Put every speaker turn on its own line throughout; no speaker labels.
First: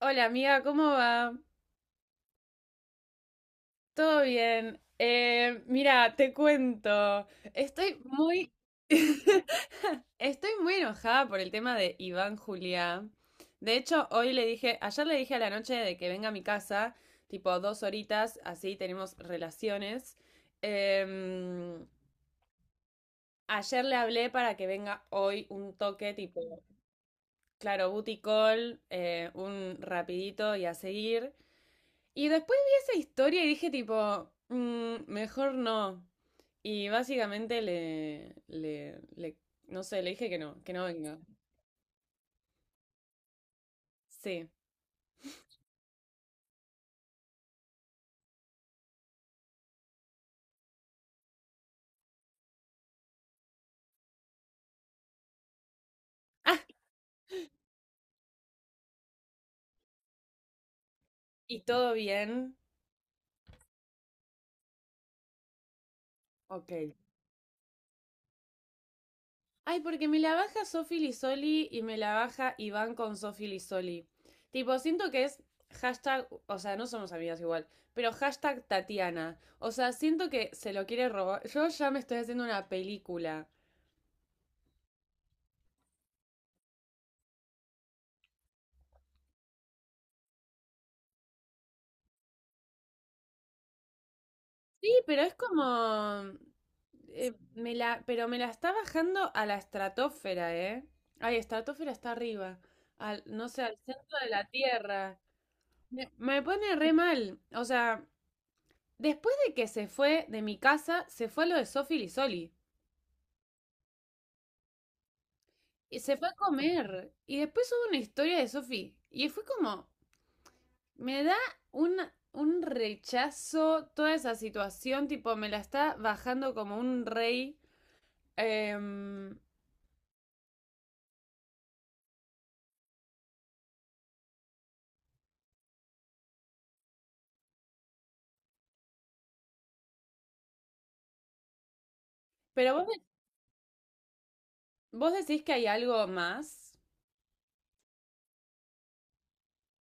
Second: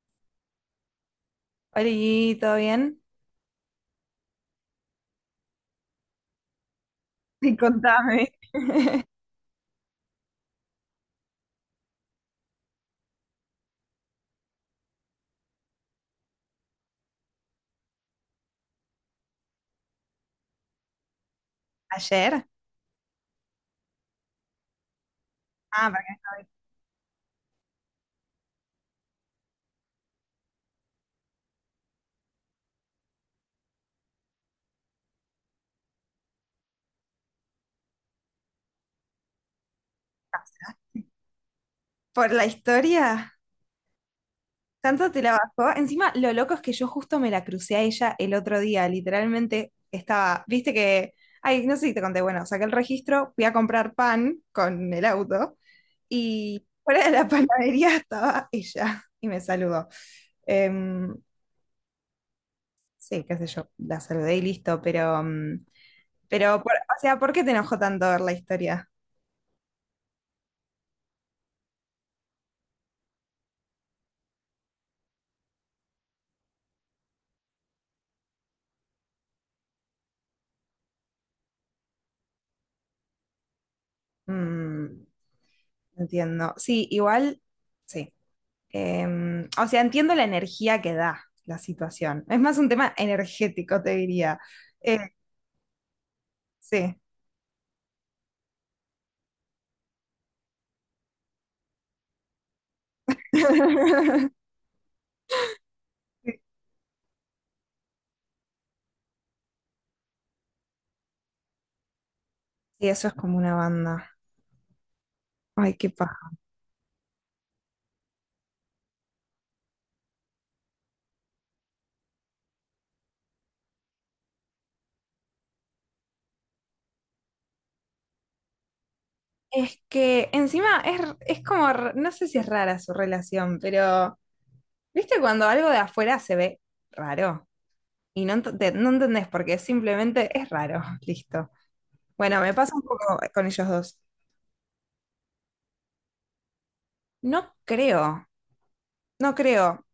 Hola amiga, ¿cómo va?
Oli, ¿todo bien?
¿Todo bien? Mira, te cuento.
Sí,
Estoy
contame.
muy... Estoy muy enojada por el tema de Iván Juliá. De hecho, ayer le dije a la noche de que venga a mi casa, tipo dos horitas, así tenemos relaciones. Em,
¿Ayer?
ayer le hablé para que venga hoy un
Ah, para-
toque
que-
tipo, claro, booty call, un rapidito y a seguir. Y después vi esa historia y dije tipo, "Mm, mejor no". Y básicamente no sé, le dije que no venga.
por la historia.
Sí.
Tanto te la bajó. Encima, lo loco es que yo justo me la crucé a ella el otro día. Literalmente estaba, viste que, ay, no sé si te conté, bueno, saqué el registro, fui a comprar pan con el auto
Ah,
y fuera de la panadería estaba ella y me saludó. Em,
y todo bien.
sí, qué sé yo, la saludé y listo, pero, mm, pero,
Ok.
por- o sea, ¿por qué te enojó tanto ver la historia?
Ay, porque me la baja Sofi Lisoli y me la baja Iván con Sofi Lisoli. Tipo, siento que es hashtag, o sea, no somos amigas igual, pero hashtag Tatiana. O sea, siento que se lo quiere robar. Yo ya me estoy haciendo una película.
Mm. Entiendo. Sí, igual, sí. O sea, entiendo la energía que da la situación. Es más un tema energético, te diría.
Sí,
Eh,
pero es como...
sí.
pero me la está bajando a la estratosfera, ¿eh? Ay, estratosfera está arriba. Al, no sé, al centro de la Tierra. Me pone re mal. O sea, después de que se fue de mi casa, se fue a lo de Sofi Lisoli.
Sí, eso es como una banda. Ay, qué
Y se fue
paja.
a comer. Y después hubo una historia de Sofi. Y fue como... Me da un, un rechazo toda esa situación. Tipo, me la está bajando como un rey. Em,
Es que encima es, r- es como, r- no sé si es rara su relación, pero ¿viste cuando algo de afuera se ve raro? Y no, ent- te- no entendés porque simplemente es raro. Listo. Bueno, me
pero
pasa un
vos
poco con ellos dos.
¿Vos decís que hay algo más?
No creo, no creo.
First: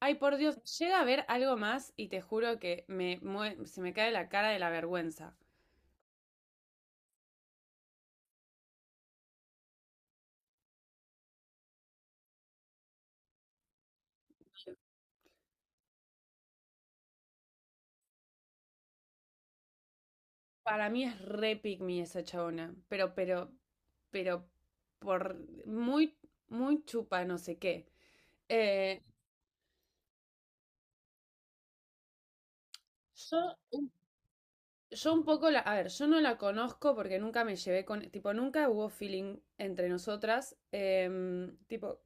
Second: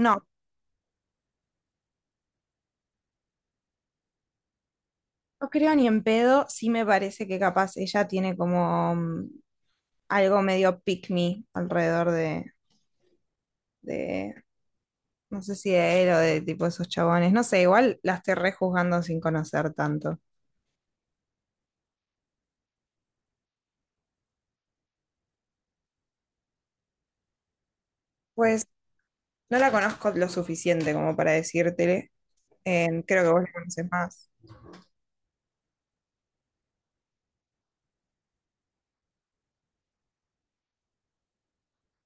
Ay, por Dios, llega a haber algo más y te juro que se me cae la cara de la vergüenza.
No creo ni en pedo, sí me parece que capaz ella tiene como algo medio pick me alrededor de, no sé si de él o de tipo esos chabones, no sé, igual la estoy rejuzgando sin conocer tanto.
Para mí es re pick me esa chabona, pero, por muy, muy chupa, no sé qué.
Pues
Eh,
no la conozco lo suficiente como para decírtele, creo que vos la
yo,
conoces más.
yo a ver, yo no la conozco porque nunca me llevé con, tipo, nunca hubo feeling entre nosotras, tipo,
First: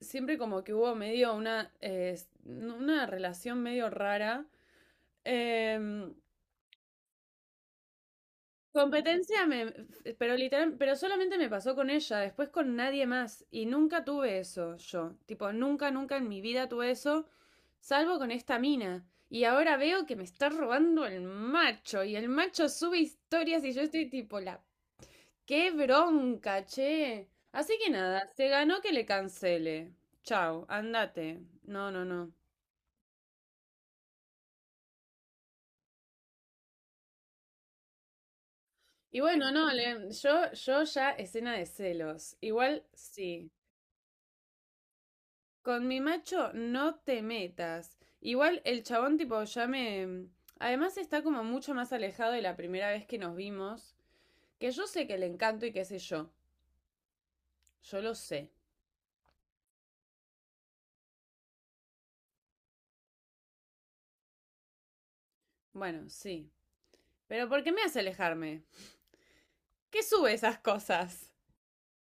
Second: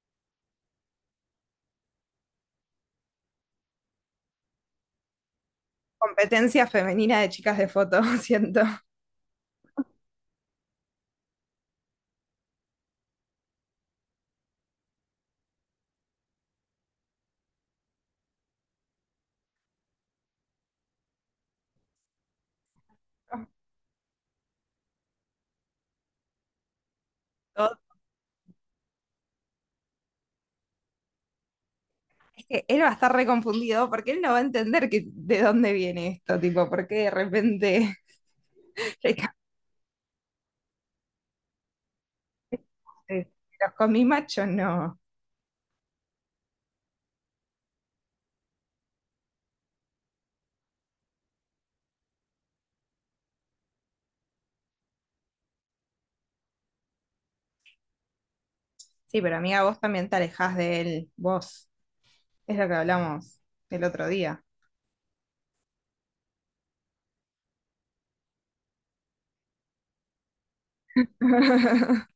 siempre como que hubo medio una, una relación medio rara. Em,
Competencia femenina de chicas de foto, siento.
competencia, pero literal, pero solamente me pasó con ella, después con nadie más. Y nunca tuve eso yo. Tipo, nunca, nunca en mi vida tuve eso, salvo con esta mina. Y ahora veo que me está robando el macho. Y el macho sube historias y yo estoy tipo. ¡Qué bronca, che! Así
Todo-
que nada, se ganó que le cancele. Chau, andate. No, no, no.
Es que él va a estar reconfundido porque él no va a entender que, de dónde viene esto, tipo, porque de repente ¿le
Y bueno, no, yo ya escena de celos. Igual
cambié?
sí.
¿Los comí macho? No.
Con mi macho no te metas. Igual el chabón tipo. Además está como mucho más alejado de la primera vez que nos vimos, que yo sé que le encanto y qué sé yo. Yo lo sé.
Sí, pero amiga, vos también te alejás de él, vos. Es lo que hablamos el otro día.
Bueno, sí. Pero ¿por qué me hace alejarme? ¿Qué sube esas cosas?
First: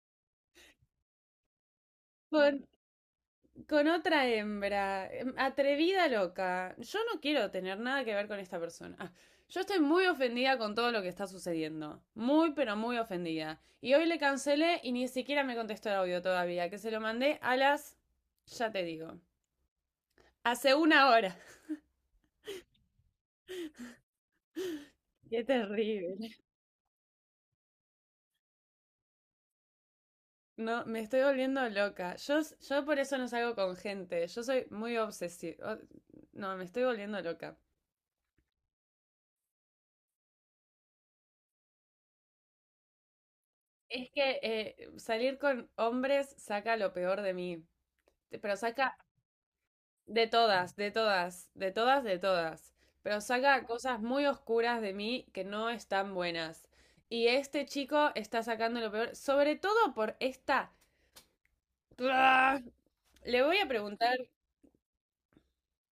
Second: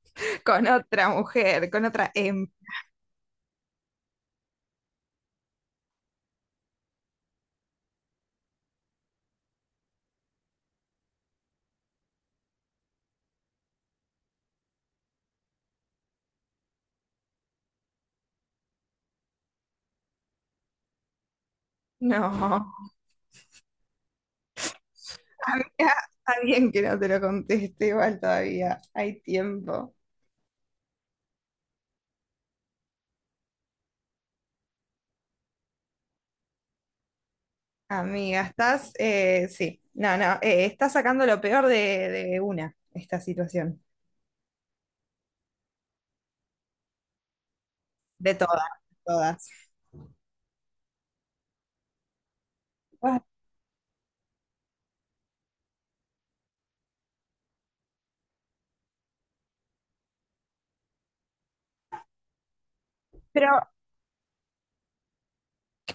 Con otra mujer, con otra em.
Por Con otra hembra, atrevida loca. Yo no quiero tener nada que ver con esta persona. Ah, yo estoy muy ofendida con todo lo que está sucediendo. Muy, pero muy ofendida. Y hoy le cancelé y ni siquiera me contestó el audio todavía, que se lo mandé a las... ya te digo. Hace una hora.
No.
Qué
Había
terrible.
alguien que no te lo conteste igual todavía. Hay tiempo.
No, me estoy volviendo loca. Yo por eso no salgo con gente. Yo soy muy obsesiva. No, me estoy volviendo loca.
Amiga, estás, sí, no, no, estás sacando lo peor de una, esta situación.
Es que salir con hombres saca lo peor de mí.
De
Pero
todas, de
saca
todas.
de todas, de todas, de todas, de todas. Pero
Ah,
saca cosas muy oscuras de mí que no están buenas. Y este chico está sacando lo peor, sobre todo por esta... ¡Bua! Le
pero
voy a preguntar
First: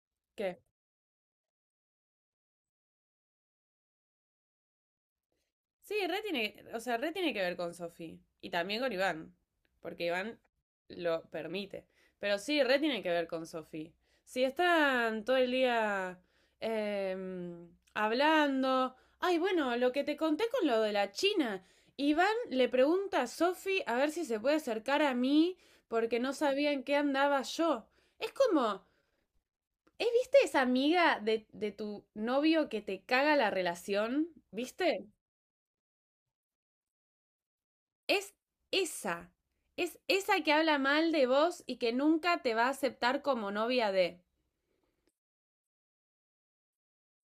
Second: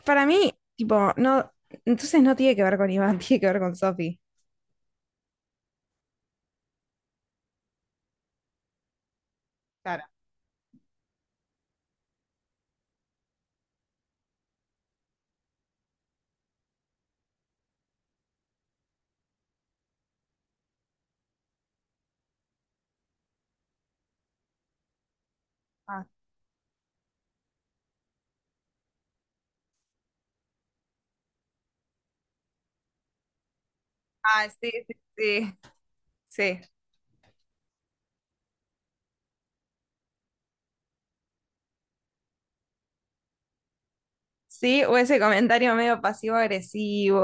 para mí,
qué.
tipo, no, entonces no tiene que ver con Iván, tiene que ver con Sofi.
Sí, re tiene, o sea, re tiene que ver con Sofi y también con Iván,
Claro.
porque Iván lo permite. Pero sí, re tiene que ver con Sofi. Si están todo el día hablando, ay, bueno, lo que te conté con lo de la China, Iván le pregunta a Sofi a ver si se puede acercar a mí
Ah,
porque no sabía en qué andaba yo. Es como, viste esa amiga de, tu novio que te caga la relación?
ah, sí, sí,
¿Viste?
sí. Sí.
Es esa. Es esa que habla mal de vos y que nunca te va a aceptar como novia de.
Sí, o ese comentario medio pasivo-agresivo.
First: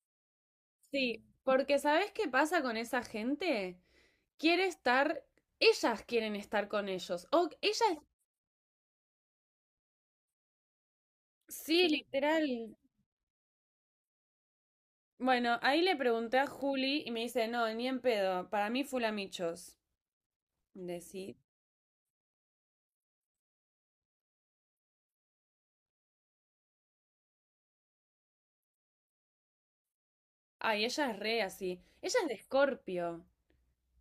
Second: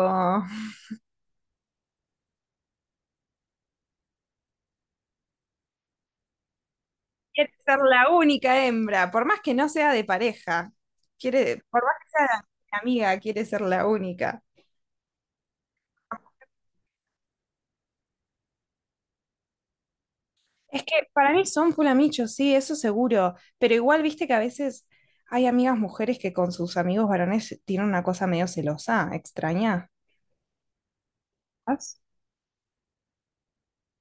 Sí, porque ¿sabés qué pasa con esa gente? Quiere estar, ellas quieren estar con ellos. O
Quiere ser
ellas,
la única hembra, por más que no sea de pareja, quiere, por
sí,
más que sea
literal.
de amiga, quiere ser la única.
Bueno, ahí le pregunté a Juli y me dice, no, ni en pedo, para mí fulamichos.
Es que para
Decí,
mí son fulamichos, sí, eso seguro, pero igual viste que a veces hay amigas mujeres que con sus amigos varones tienen una cosa medio celosa, extraña.
ay, ella es re así.
¿Vas?
Ella es de Escorpio.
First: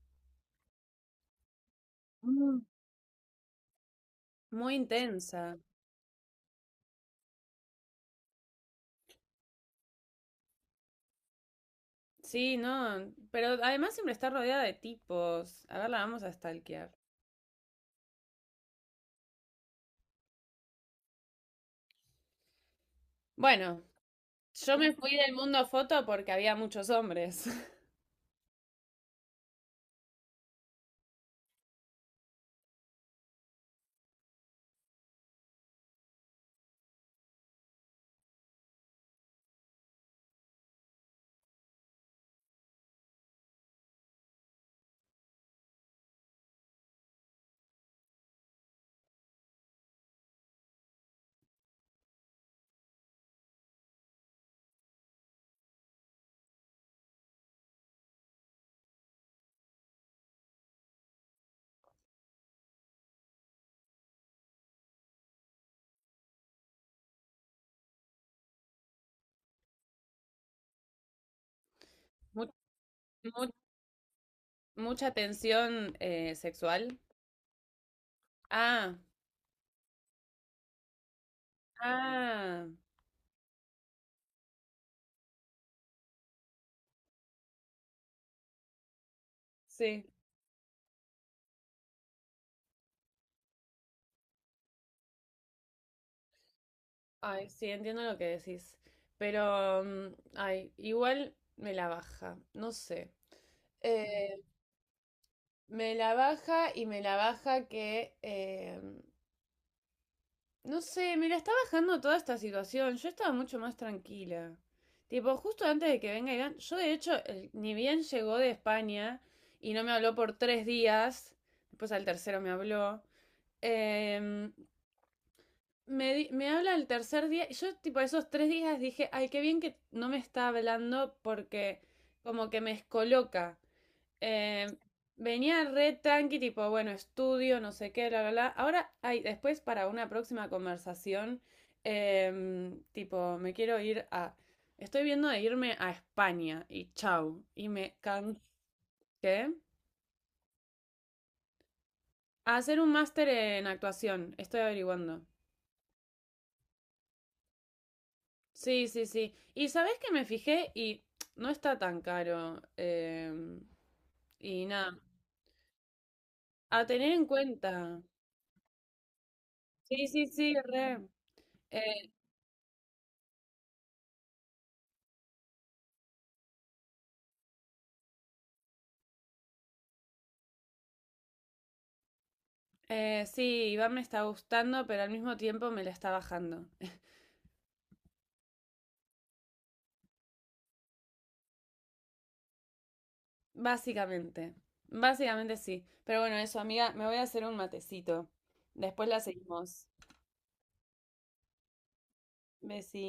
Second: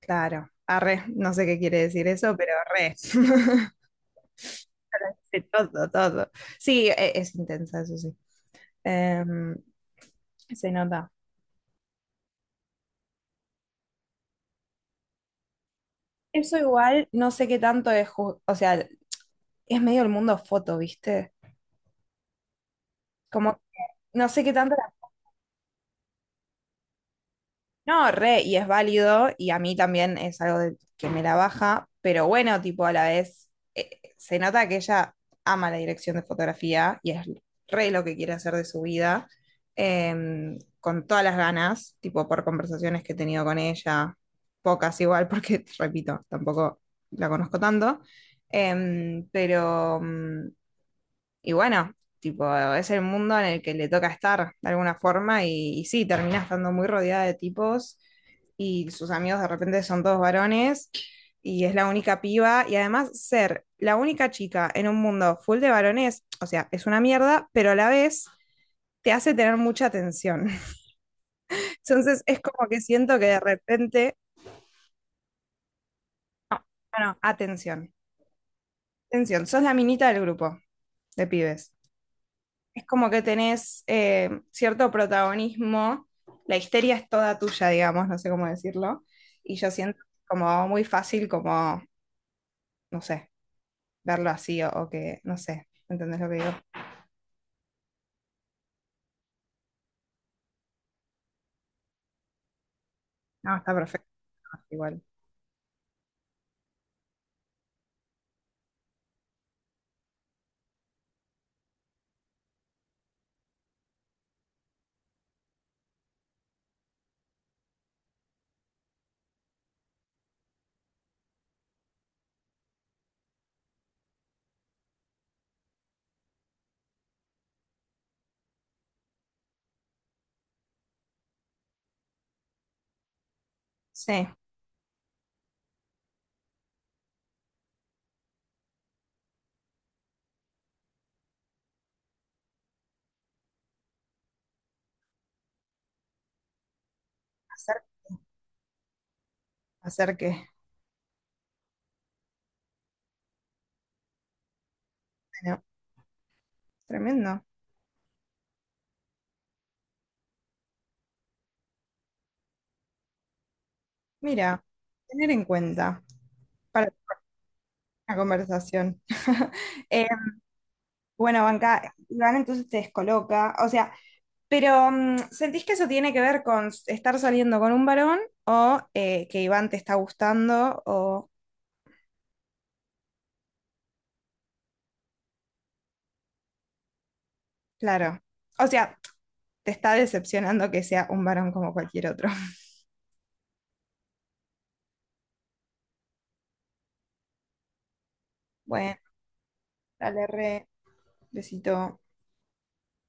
Claro, arre, no sé qué quiere decir eso, pero
Mm.
re.
Muy
De
intensa.
todo, todo. Sí, e- es, intensa, eso sí. Em, se nota.
Sí, no, pero además siempre está rodeada de tipos. A ver, la vamos a
Eso
stalkear.
igual, no sé qué tanto es, ju- o sea, es medio el mundo foto, ¿viste? Como,
Bueno,
no sé qué tanto...
yo
la-
me fui del mundo foto porque había muchos hombres.
No, re, y es válido, y a mí también es algo de- que me la baja, pero bueno, tipo, a la vez, eh, se nota que ella ama la dirección de fotografía y es re lo que quiere hacer de su vida, con todas las ganas, tipo, por conversaciones que he tenido con ella, pocas igual, porque, repito, tampoco la conozco tanto, em, pero... mm, Y bueno, tipo, es el mundo en el que le toca estar de alguna forma y sí, termina estando muy rodeada de tipos y sus amigos de repente son todos varones y es la única piba y además ser la única chica en un mundo full de varones, o sea, es una mierda, pero a la vez te hace tener mucha atención. Entonces es
Mu-
como que siento que de
mu-
repente,
mucha tensión
no,
sexual.
no, no, atención,
Ah,
atención, sos la minita del grupo de pibes.
ah,
Es como que tenés cierto protagonismo, la histeria es toda tuya, digamos, no sé cómo decirlo, y yo siento
sí.
como muy fácil como, no sé, verlo así o que, no sé, ¿entendés lo que digo?
Ay, sí, entiendo lo que decís. Pero, ay, igual me la baja, no sé.
No, está perfecto,
Eh,
igual.
me la baja y me la baja que no sé, me la está bajando toda esta situación. Yo estaba mucho más tranquila. Tipo, justo antes de que venga Iván, yo de hecho, ni bien llegó de España y no me habló por 3 días, después al tercero me habló, em, me habla el tercer día y yo tipo esos 3 días dije, ay, qué bien que no me está hablando porque como que me descoloca
Sí,
eh, venía re tranqui, tipo, bueno, estudio, no sé qué, bla, bla, bla. Ahora, ay, después para una próxima conversación, tipo, me quiero ir a... Estoy viendo de irme a España y chau. Y
hacer,
me canqué
hacer que,
a hacer un máster en actuación. Estoy averiguando.
bueno, tremendo.
Sí, sí, sí. Y sabes que me fijé y no está tan caro. em,
Mira,
y nada,
tener en cuenta
a
para
tener en cuenta.
una conversación. Eh,
Sí, sí, sí, re.
bueno, Banca,
Eh,
Iván entonces te descoloca, o sea, pero, mm, ¿sentís que eso tiene que ver con s- estar saliendo con un varón o que Iván te está gustando o,
sí, Iván me está gustando, pero al mismo tiempo me la está bajando.
claro, o sea, te está decepcionando que sea un varón como cualquier otro?
Básicamente. Básicamente sí. Pero bueno, eso, amiga, me voy a hacer un matecito.
Bueno,
Después la seguimos.
dale re, besito.
Besí.